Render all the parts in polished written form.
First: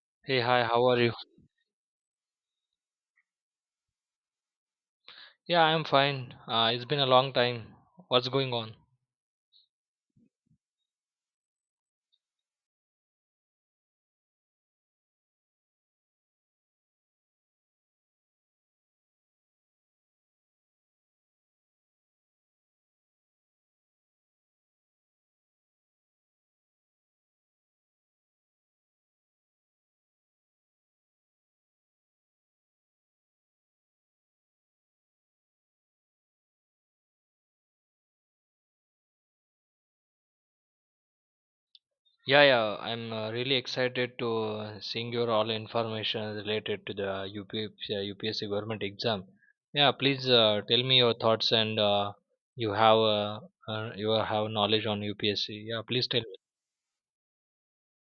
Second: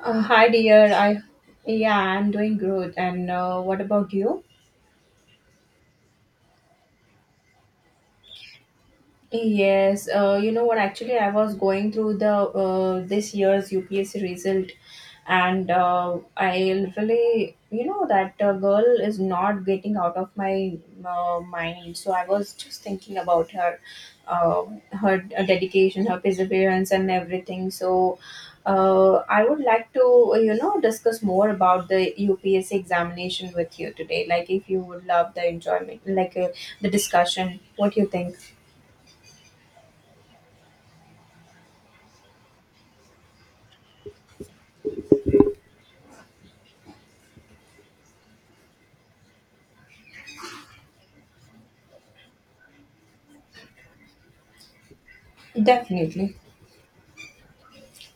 Hey, Hi hi, how dear, are you? I yeah, I'm doing good. And what about you? Yeah, I'm fine. It's been a long time. What's going on? Yes, you know what? Actually, I was going through the this year's UPSC result, and I literally, that girl is not getting out of my mind. So I was just thinking about her, uh, her dedication, her perseverance, and everything. So I would like to, discuss more about the UPSC examination with you today. Like, if you would love the enjoyment, like the discussion, what you think? Yeah, yeah, I'm really excited to seeing your all information related to the UPSC government exam. Yeah, please tell me your thoughts and you have uh, you have knowledge on UPSC. Yeah, please tell Definitely. me.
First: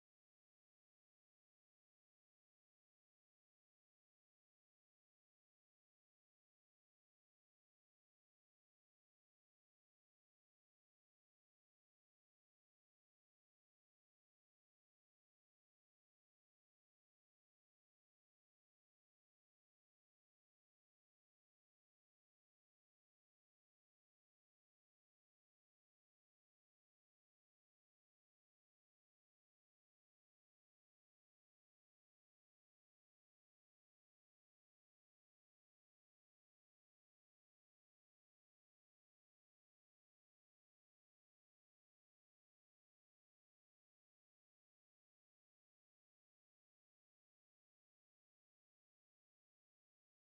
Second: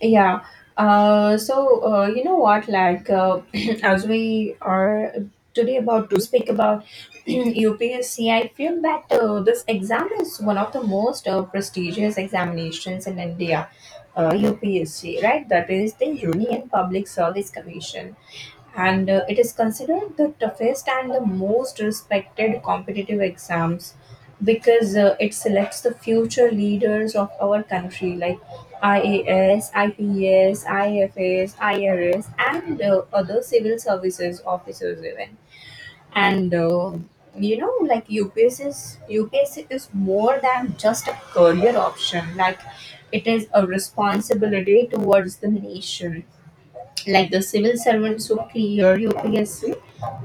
Yeah. So, you know what? Like, as we are today about to speak about UPSC, I feel that this exam is one of the most prestigious examinations in India. UPSC, right? That is the Union Public Service Commission. And it is considered the toughest and the most respected competitive exams because it selects the future leaders of our country like IAS, IPS, IFS, IRS, and other civil services officers even. And you know, like UPS is more than just a career option. Like it is a responsibility towards the nation like the civil servants who clear UPSC,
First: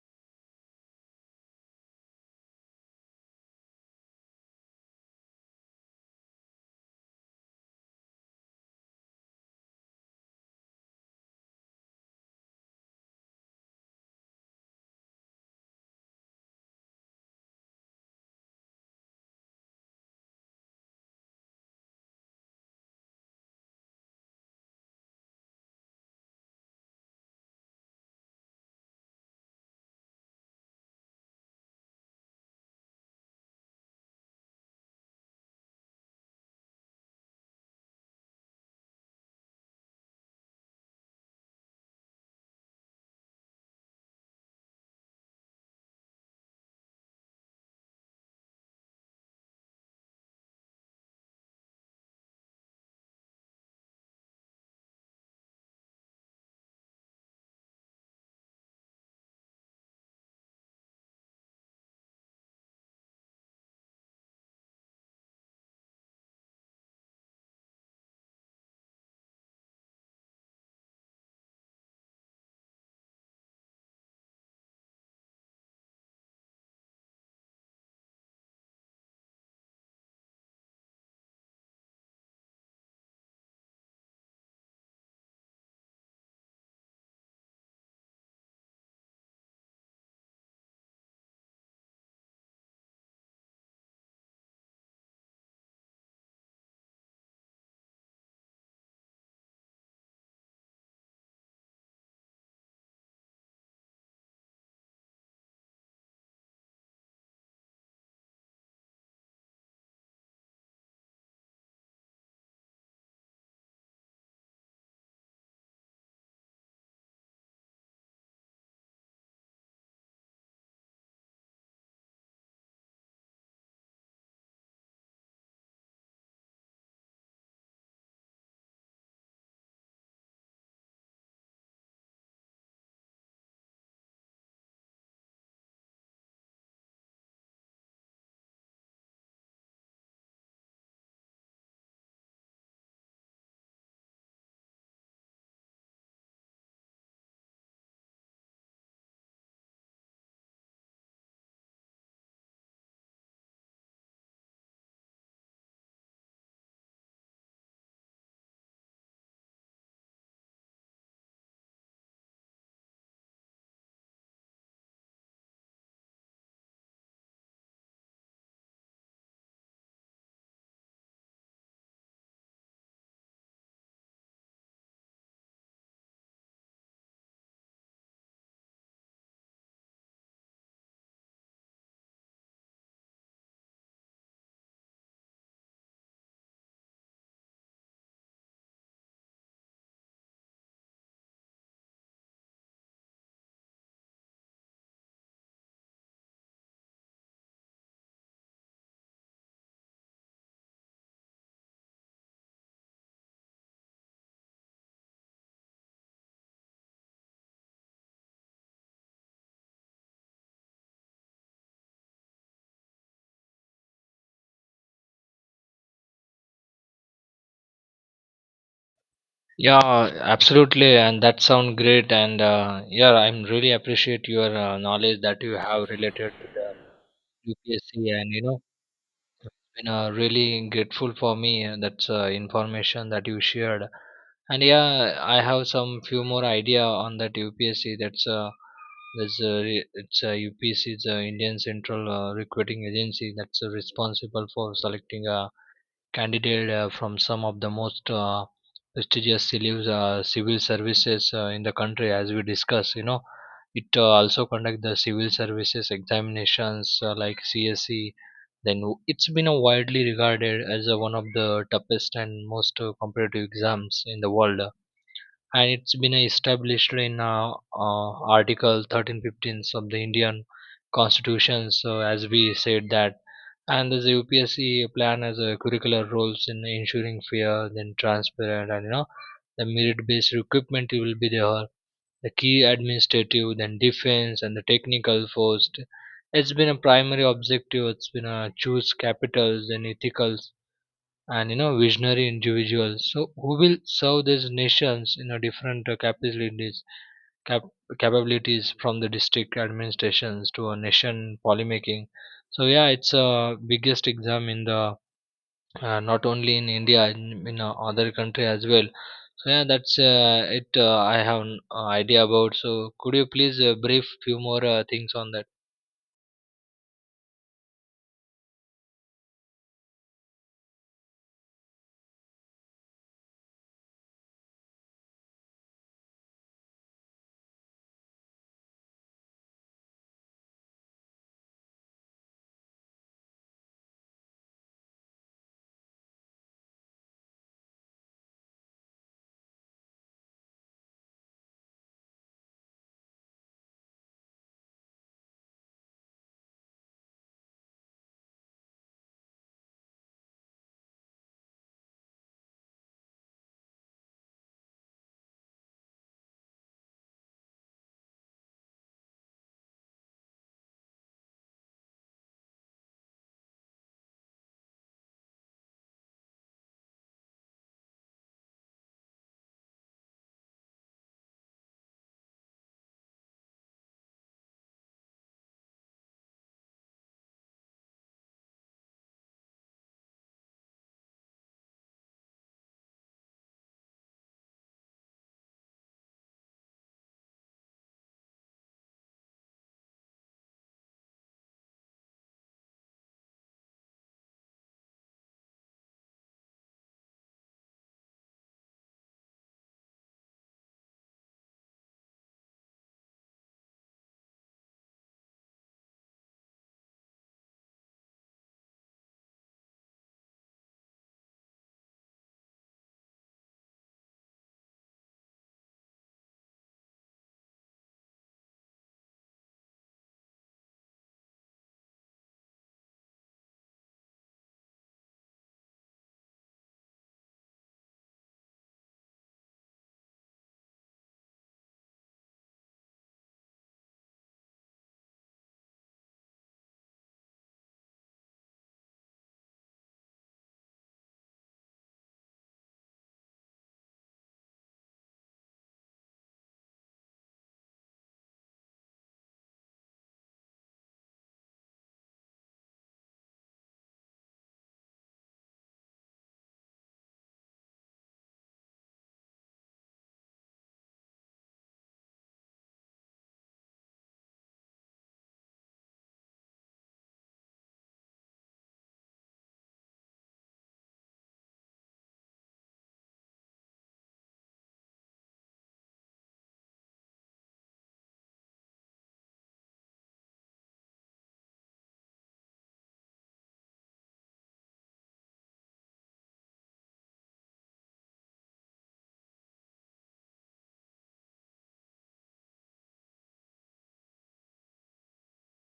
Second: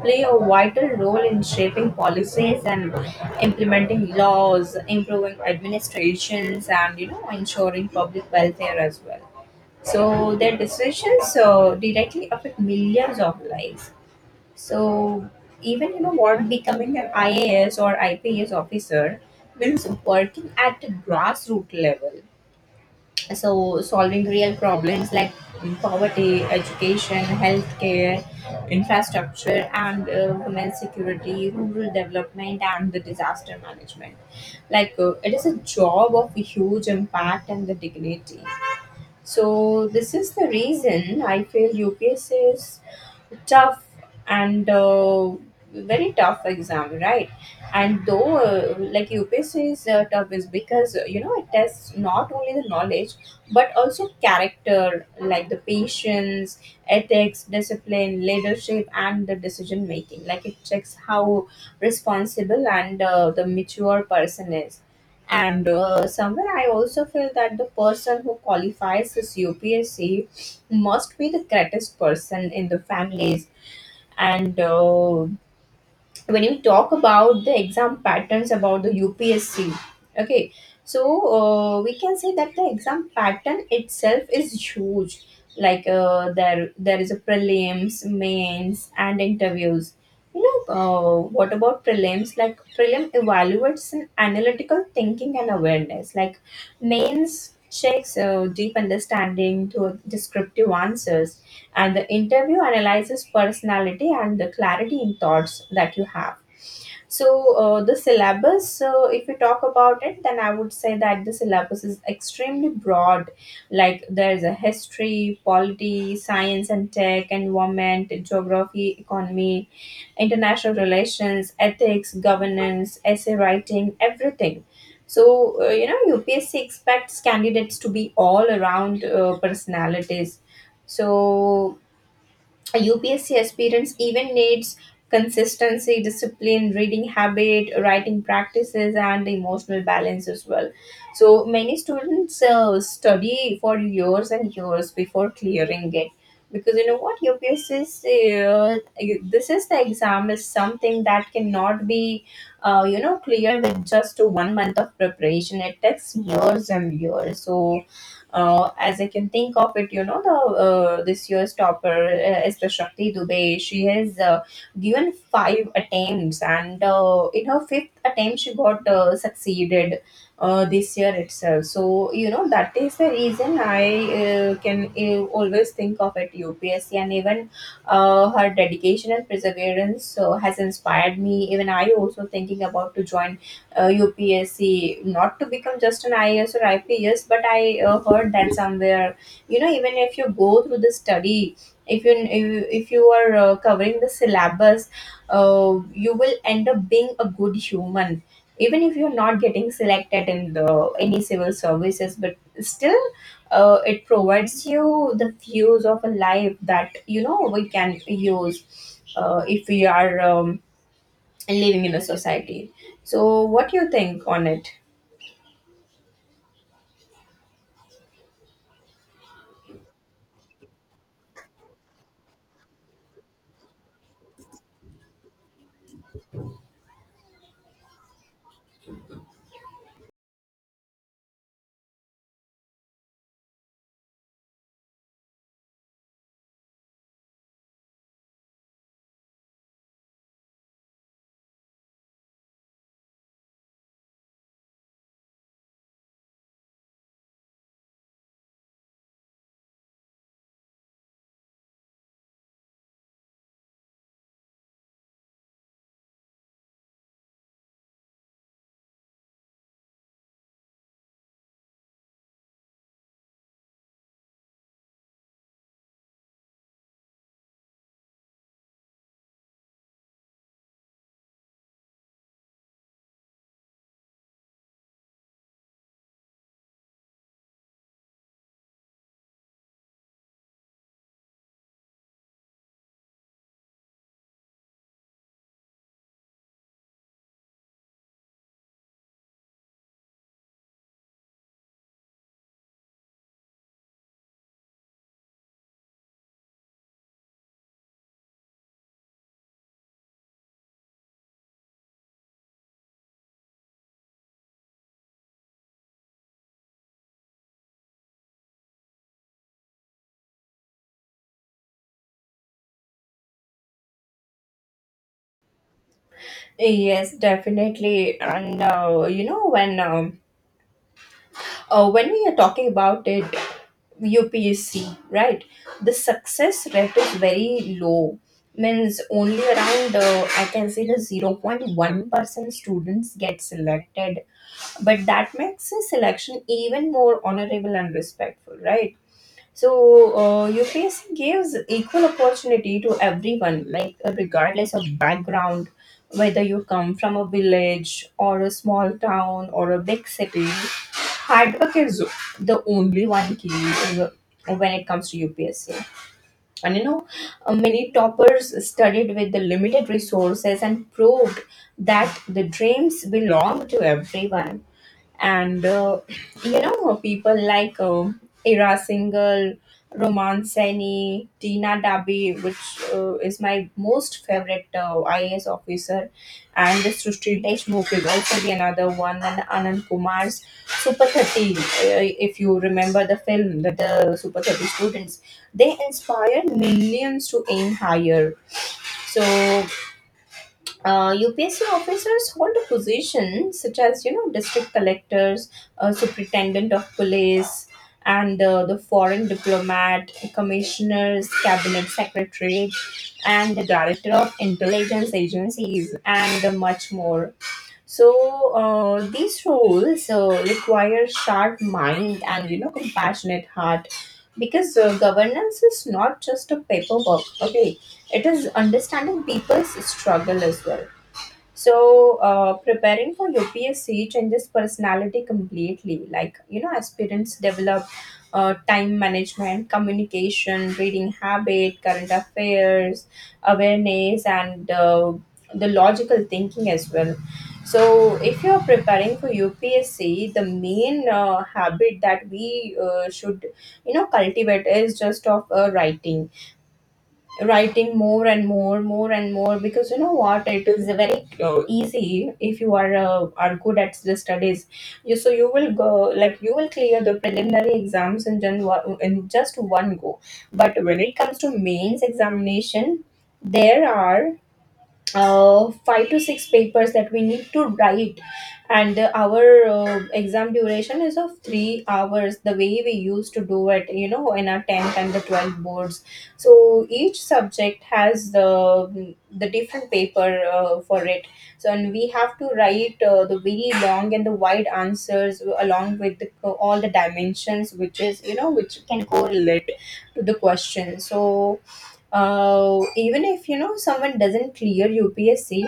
play a vital role in shaping policies and implementing laws, improving administrations, and you know ensuring public welfare as well. So their decisions directly affect millions of lives. So even you know what becoming an IAS or IPS officer means working at a grassroots level so solving real problems like poverty, education, healthcare, infrastructure, and women's security, rural development, and the disaster management. Like it is a job of huge impact and the dignity. So this is the reason I feel UPSC is tough, and very tough exam, right? And though like UPSC is tough is because you know it tests not only the knowledge but also character, like the patience, ethics, discipline, leadership, and the decision making. Like it checks how responsible and the mature person is. And somewhere I also feel that the person who qualifies this UPSC must be the greatest person in the families. And when you talk about the exam patterns about the UPSC, okay, so we can say that the exam pattern itself is huge. Like there is a prelims, mains, and interviews. You know what about prelims? Like, prelim evaluates an analytical thinking and awareness. Like mains checks deep understanding to descriptive answers, and the interview analyzes personality and the clarity in thoughts that you have. So the syllabus, so if we talk about it, then I would say that the syllabus is extremely broad. Like there's a history, polity, science and tech, environment, geography, economy, international relations, ethics, governance, essay writing, everything. So you know, UPSC expects candidates to be all around personalities. So a UPSC aspirants even needs consistency, discipline, reading habit, writing practices, and emotional balance as well. So many students study for years and years before clearing it, because you know what UPSC is. Uh, this is the exam is something that cannot be, cleared with just 1 month of preparation. It takes years and years. So as I can think of it, you know, the this year's topper is the Shakti Dubey. She has given 5 attempts, and in her 5th attempt, she got succeeded this year itself. So you know that is the reason I can always think of it UPSC, and even her dedication and perseverance has inspired me. Even I also thinking about to join UPSC, not to become just an IAS or IPS, but I heard that somewhere. You know, even if you go through the study, if you if you if you are covering the syllabus, you will end up being a good human, even if you're not getting selected in the any civil services. But still, it provides you the views of a life that you know we can use if we are. Living in a society. So, what do you think on it? Yeah, absolutely, and that sound great. And yeah, I'm really appreciate your knowledge that you have related to the UPSC, and you know, been really grateful for me, that's information that you shared. And yeah, I have some few more idea on that UPSC. That's there's a re- it's a upsc is a Indian central recruiting agency that's responsible for selecting a candidate from some of the most prestigious civil services in the country, as we discuss, you know. It also conduct the civil services examinations, like CSC. It's been a widely regarded as a one of the toughest and most competitive exams in the world, and it's been established in article 1315 of the Indian constitution. So as we said that, and the UPSC plan has a curricular roles in ensuring fair, then transparent, and you know, the merit based recruitment will be there, the key administrative, then defense, and the technical first. It's been a primary objective. It's been a choose capitals and ethicals and you know, visionary individuals. So who will serve these nations in a different capabilities, cap- capabilities, from the district administrations to a nation policymaking. So yeah, it's a biggest exam in the not only in India, in other country as well. Yeah, that's it. I have an idea about. So could you please brief few more things on that? Yes, definitely. And you know, when we are talking about it, UPSC, right? The success rate is very low. Means only around I can say the 0.1% students get selected, but that makes the selection even more honorable and respectful, right? So, UPSC gives equal opportunity to everyone, like regardless of background, whether you come from a village or a small town or a big city. Hard work is the only one key when it comes to UPSC. And you know, many toppers studied with the limited resources and proved that the dreams belong to everyone. And you know, people like Ira Singhal, Roman Saini, Tina Dabi, which is my most favorite IAS officer, and this Srushti Deshmukh is also the another one, and Anand Kumar's Super 30. If you remember the film, that the Super 30 students, they inspire millions to aim higher. So UPSC officers hold a position such as you know district collectors, superintendent of police, and the foreign diplomat, commissioners, cabinet secretary, and the director of intelligence agencies, and much more. So these roles require sharp mind and you know compassionate heart. Because governance is not just a paperwork, okay? It is understanding people's struggle as well. So, preparing for UPSC changes personality completely. Like, you know, aspirants develop time management, communication, reading habit, current affairs, awareness, and the logical thinking as well. So, if you're preparing for UPSC, the main habit that we should, you know, cultivate is just of writing, writing more and more, because you know what, it is very easy if you are good at the studies. You, so you will go, like you will clear the preliminary exams in, in just one go. But when it comes to mains examination, there are 5 to 6 papers that we need to write. And our exam duration is of 3 hours, the way we used to do it, you know, in our 10th and the 12th boards. So each subject has the different paper for it. So, and we have to write the very long and the wide answers along with the, all the dimensions which is you know which can correlate to the question. So even if you know someone doesn't clear UPSC,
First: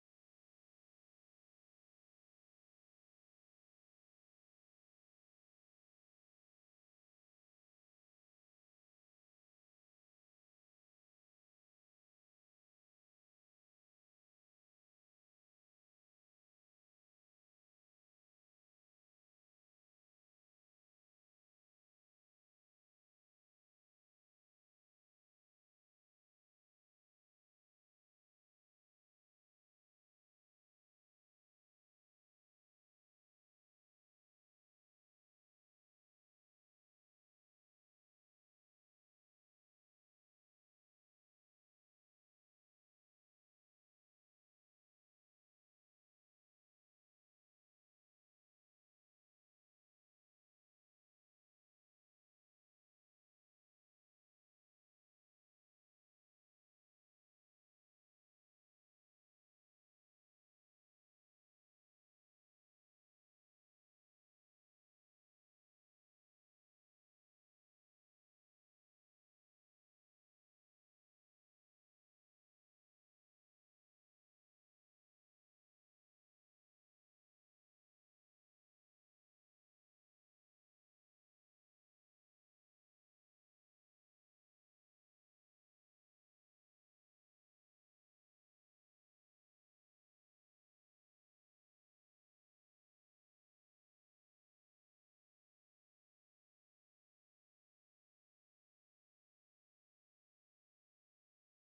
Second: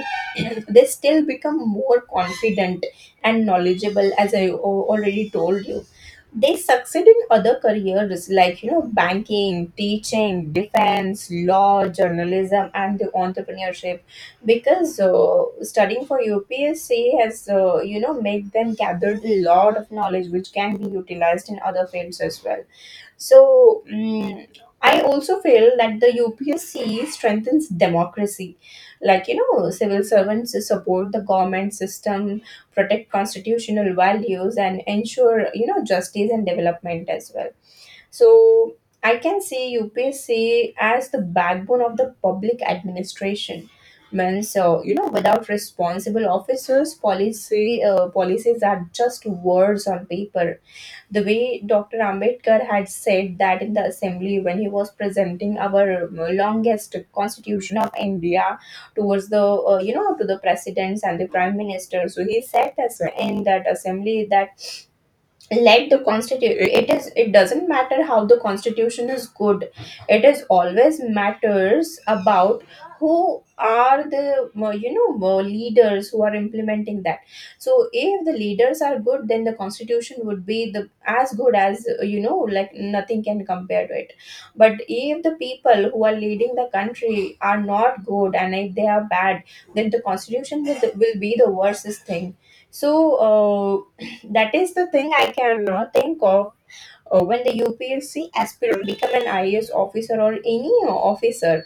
they still become more confident and knowledgeable, as I already told you. They succeed in other careers like you know banking, teaching, defense, law, journalism, and the entrepreneurship, because studying for UPSC has you know made them gathered a lot of knowledge which can be utilized in other fields as well. So mm, I also feel that the UPSC strengthens democracy. Like you know, civil servants support the government system, protect constitutional values, and ensure you know justice and development as well. So I can see UPSC as the backbone of the public administration. Means so you know, without responsible officers, policy policies are just words on paper, the way Dr. Ambedkar had said that in the assembly when he was presenting our longest constitution of India towards the to the presidents and the prime minister. So he said this in that assembly that let the constitution, it is, it doesn't matter how the constitution is good, it is always matters about who are the leaders who are implementing that. So if the leaders are good, then the constitution would be the as good as you know, like nothing can compare to it. But if the people who are leading the country are not good and if they are bad, then the constitution will be the worstest thing. So that is the thing I cannot think of. When the UPSC aspirant become an IAS officer or any officer,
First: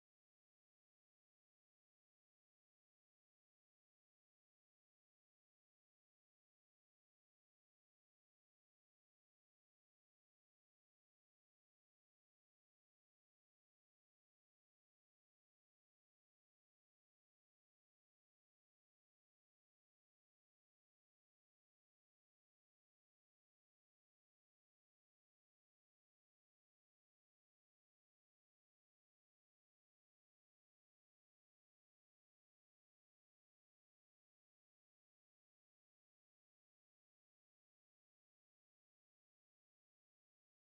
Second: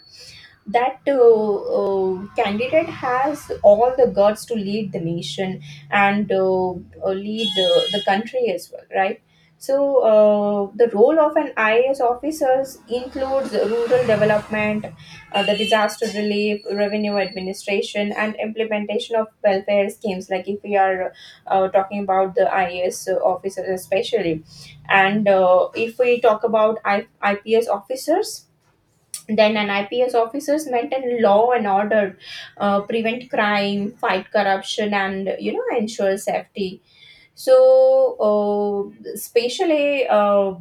that candidate has all the guts to lead the nation, and lead the country as well, right? So the role of an IAS officers includes rural development, the disaster relief, revenue administration, and implementation of welfare schemes. Like if we are talking about the IAS officers especially, and if we talk about IPS officers, then an IPS officers maintain law and order, prevent crime, fight corruption, and you know ensure safety. So, especially,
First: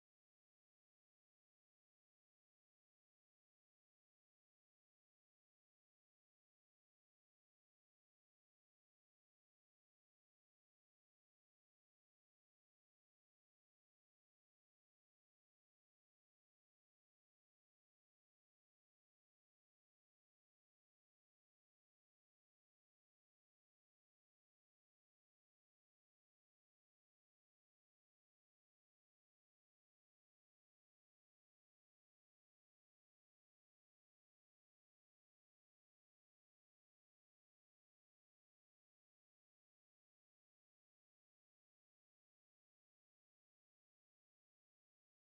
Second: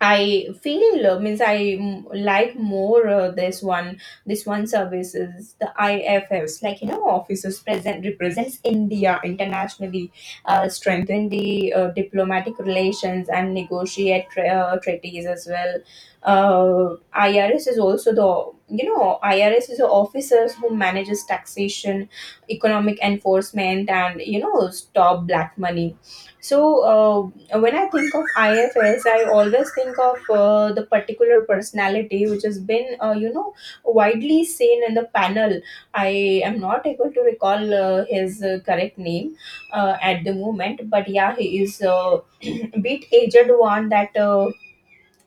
I feel means I like more this one service is the IFS. Like officers present represents India internationally, strengthen the diplomatic relations and negotiate treaties as well. uh, IRS is also the, IRS is the officers who manages taxation, economic enforcement, and stop black money. So and when I think of IFS, I always think of the particular personality which has been, widely seen in the panel. I am not able to recall his correct name at the moment, but yeah, he is a bit aged one that uh,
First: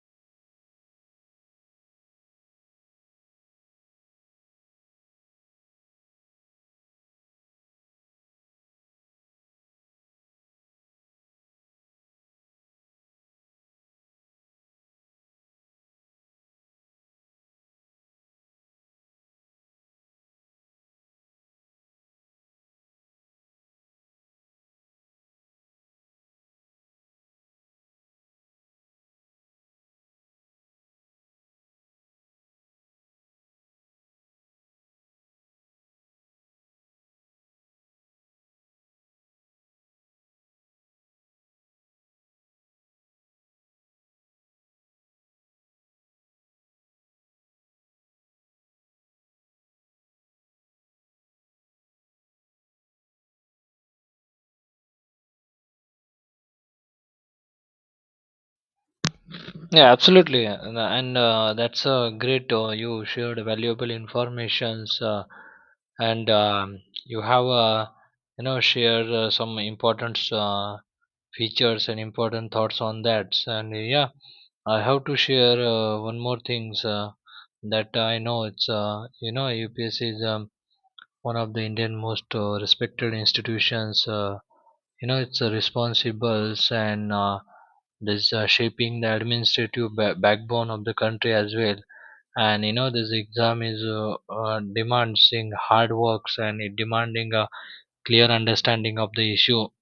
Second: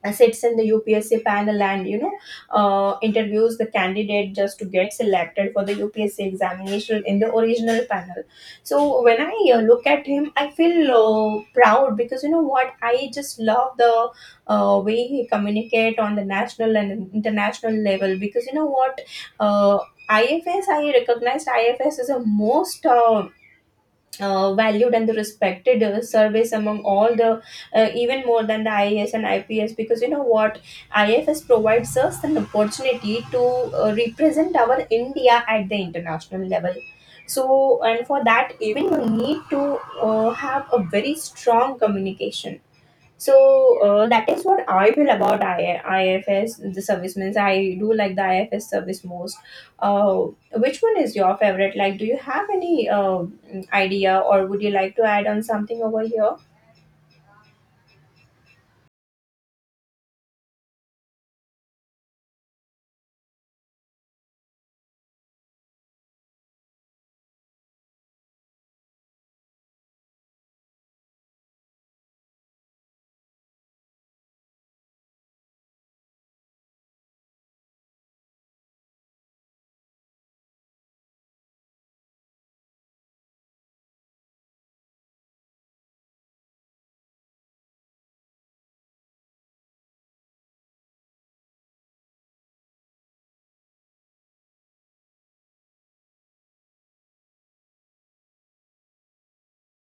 uh, sits in the UPSC panel and interviews the candidate just to get selected for the UPSC examination in the original panel. So when I look at him, I feel proud, because you know what, I just love the way he communicate on the national and international level. Because you know what, uh, IFS, I recognized IFS is a most valued and the respected service among all the, even more than the IAS and IPS, because you know what, IFS provides us an opportunity to represent our India at the international level. So, and for that, even you need to have a very strong communication. So that is what I feel about IFS, the service, means I do like the IFS service most. Uh, which one is your favorite? Like, do you have any idea, or would you like to add on something over here? Yeah, absolutely. And, that's great. You shared valuable informations, and you have you know, shared some important features and important thoughts on that. And yeah, I have to share one more things that I know. It's you know, UPSC is one of the Indian most respected institutions. You know, it's responsible, and this shaping the administrative backbone of the country as well. And you know, this exam is demanding hard works, and it demanding a clear understanding of the issue.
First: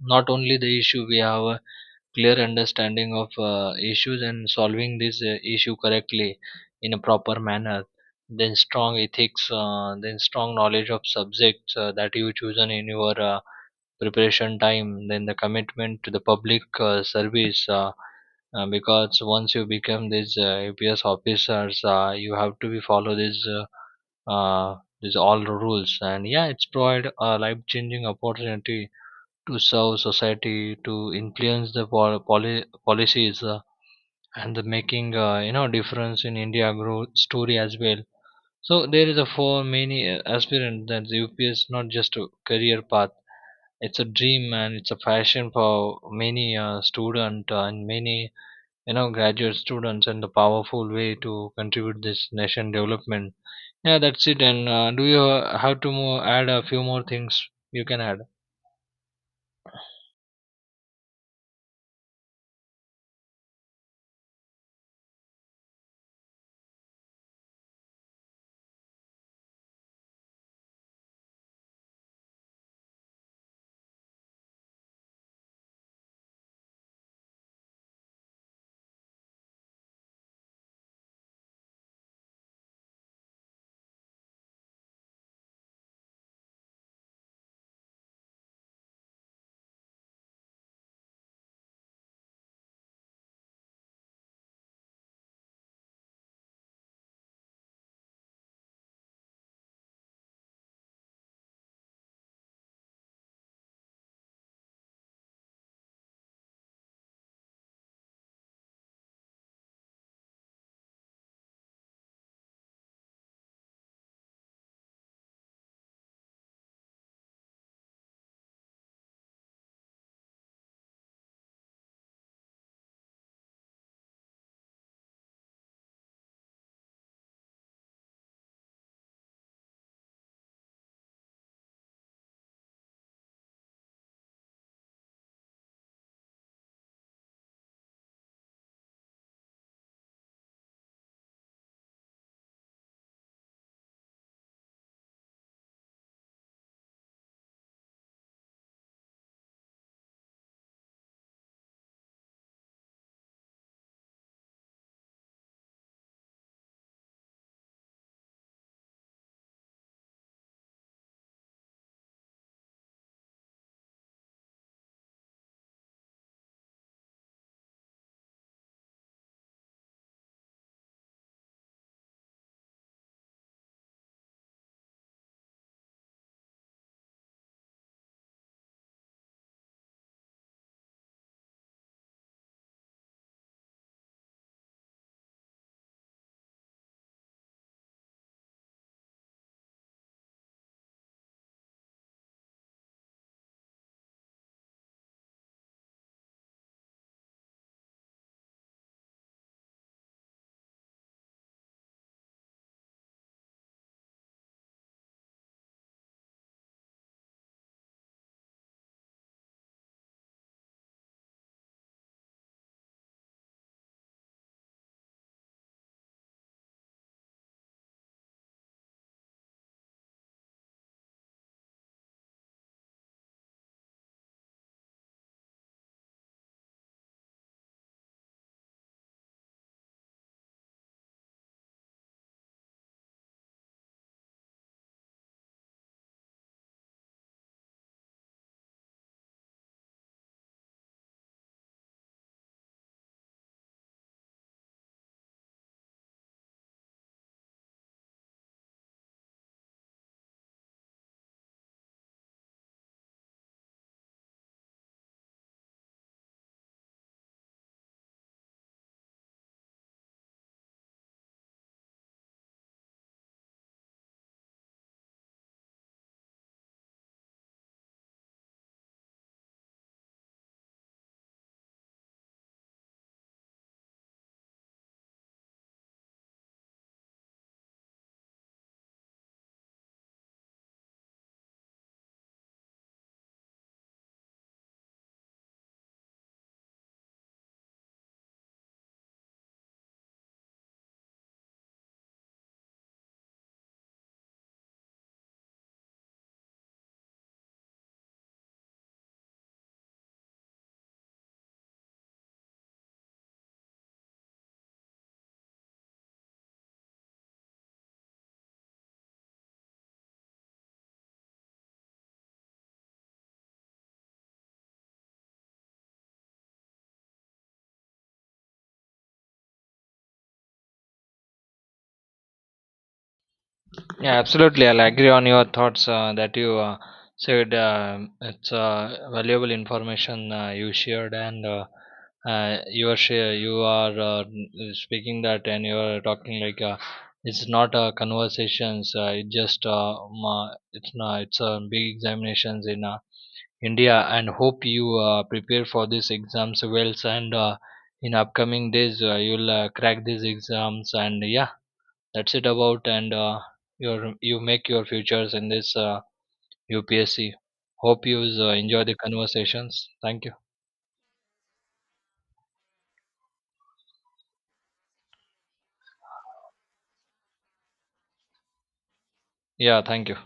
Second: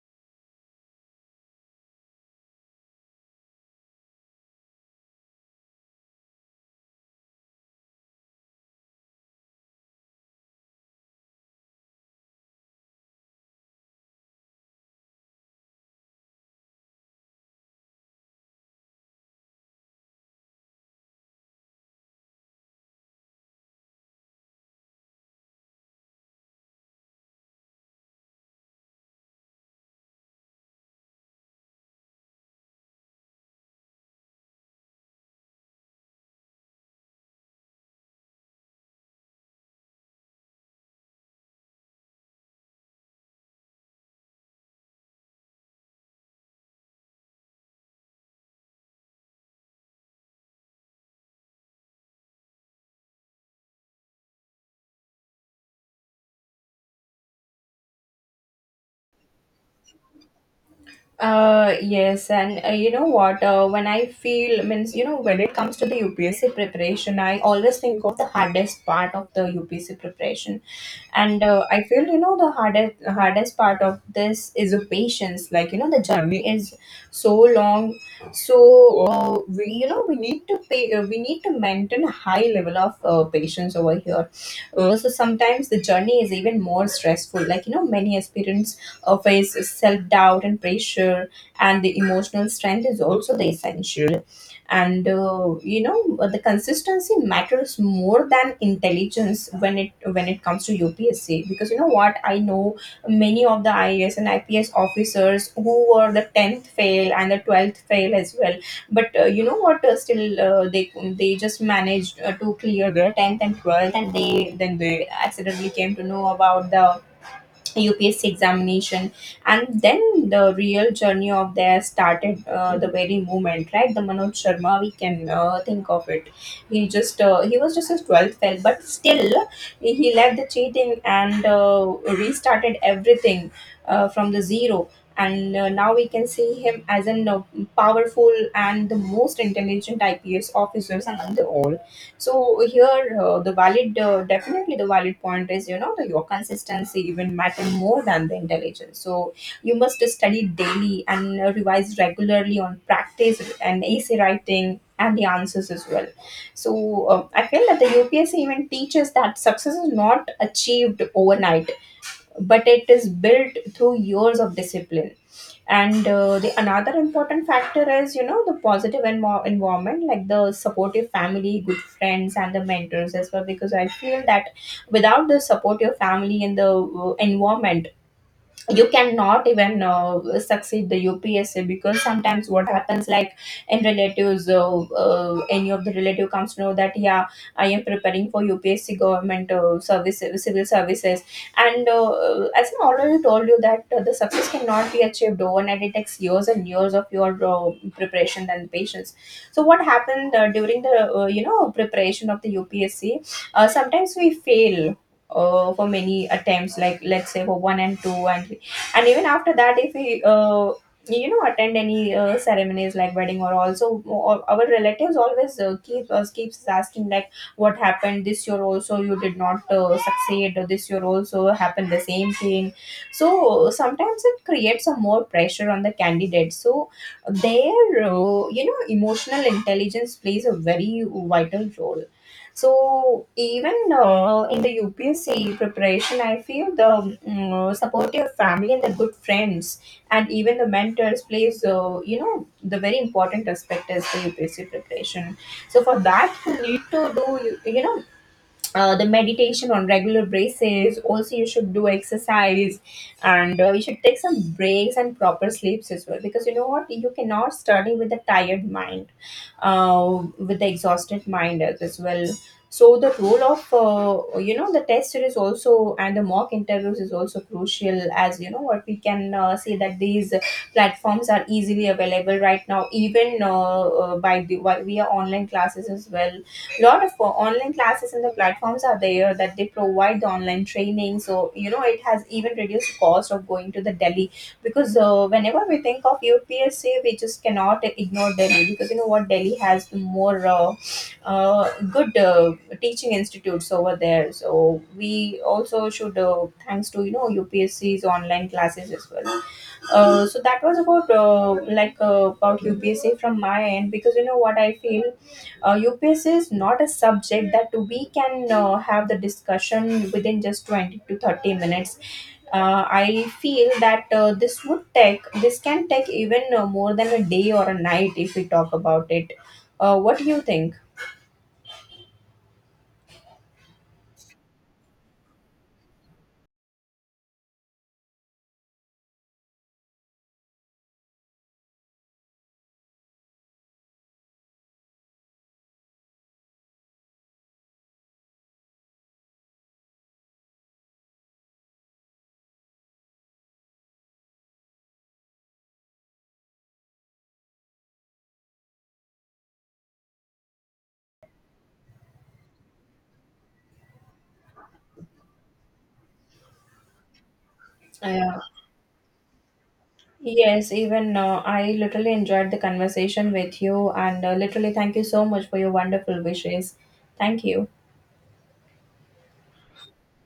Not only the issue we have. Clear understanding of issues and solving this issue correctly in a proper manner, then strong ethics, then strong knowledge of subjects that you chosen in your preparation time, then the commitment to the public service, because once you become this APS officers, you have to be follow this, these all rules. And yeah, it's provide a life changing opportunity to serve society, to influence the policies, and the making you know, difference in India growth story as well. So there is a for many aspirant that the UPS not just a career path. It's a dream and it's a passion for many student and many, you know, graduate students, and the powerful way to contribute this nation development. Yeah, that's it. And do you have to more add a few more things you can add? Yes, and you know what? When I feel, means, when it comes to the UPSC preparation, I always think of the hardest part of the UPSC preparation, and I feel, the hardest part of this is the patience. Like, the journey is so long. So we, we need to pay we need to maintain a high level of patience over here. So sometimes the journey is even more stressful. Like, many aspirants face self doubt and pressure, and the emotional strength is also the essential. And the consistency matters more than intelligence, when it comes to UPSC, because you know what, I know many of the IAS and IPS officers who were the tenth fail and the 12th fail as well. But you know what? Still, they just managed to clear their tenth and 12th, and they then they accidentally came to know about the UPSC examination, and then the real journey of there started the very moment, right? The Manoj Sharma, we can think of it. He was just a 12th fail, but still he left the cheating and restarted everything from the zero. And now we can see him as a powerful and the most intelligent IPS officers among the all. So here, definitely the valid point is, that your consistency even matter more than the intelligence. So you must study daily, and revise regularly on practice and essay writing and the answers as well. So I feel that the UPSC even teaches that success is not achieved overnight, but it is built through years of discipline. And the another important factor is, the positive environment, like the supportive family, good friends, and the mentors as well, because I feel that without the supportive family and the environment, you cannot even succeed the UPSC. Because sometimes what happens, like, in relatives any of the relative comes to know that, yeah, I am preparing for UPSC government service, civil services, and as I already told you that the success cannot be achieved overnight, it takes years and years of your preparation and patience. So what happened during the preparation of the UPSC, sometimes we fail for many attempts, like, let's say for one and two, and even after that, if we attend any ceremonies, like wedding or also, or our relatives always keeps asking, like, what happened this year also, you did not succeed, or this year also happened the same thing. So sometimes it creates a more pressure on the candidate. So their emotional intelligence plays a very vital role. So even in the UPSC preparation, I feel the supportive family and the good friends and even the mentors plays, the very important aspect as the UPSC preparation. So for that, you need to do the meditation on regular basis, also you should do exercise, and you should take some breaks and proper sleeps as well, because you know what, you cannot study with a tired mind, with the exhausted mind as well. So the role of, the tester is also, and the mock interviews is also crucial. As you know what, we can say that these platforms are easily available right now, even while we are online classes as well. Lot of online classes and the platforms are there that they provide the online training. So it has even reduced cost of going to the Delhi, because whenever we think of UPSC, we just cannot ignore Delhi, because you know what, Delhi has the more good teaching institutes over there. So we also should thanks to, UPSC's online classes as well. So that was about, about UPSC from my end, because you know what, I feel UPSC is not a subject that we can have the discussion within just 20 to 30 minutes. I feel that this can take even more than a day or a night, if we talk about it. What do you think? Yeah, absolutely. I'll agree on your thoughts that you said. It's valuable information you shared, and you are share, you are speaking that, and you are talking like it's not conversations. It just it's not, it's big examinations in India, and hope you prepare for these exams well. And in upcoming days, you'll crack these exams, and yeah, that's it about. And your you make your futures in this UPSC. Hope you Yeah. Enjoy the conversations. Thank you. Yes, even I literally enjoyed the conversation with you, and literally, thank you so much for your wonderful wishes. Thank you. Yeah, thank you.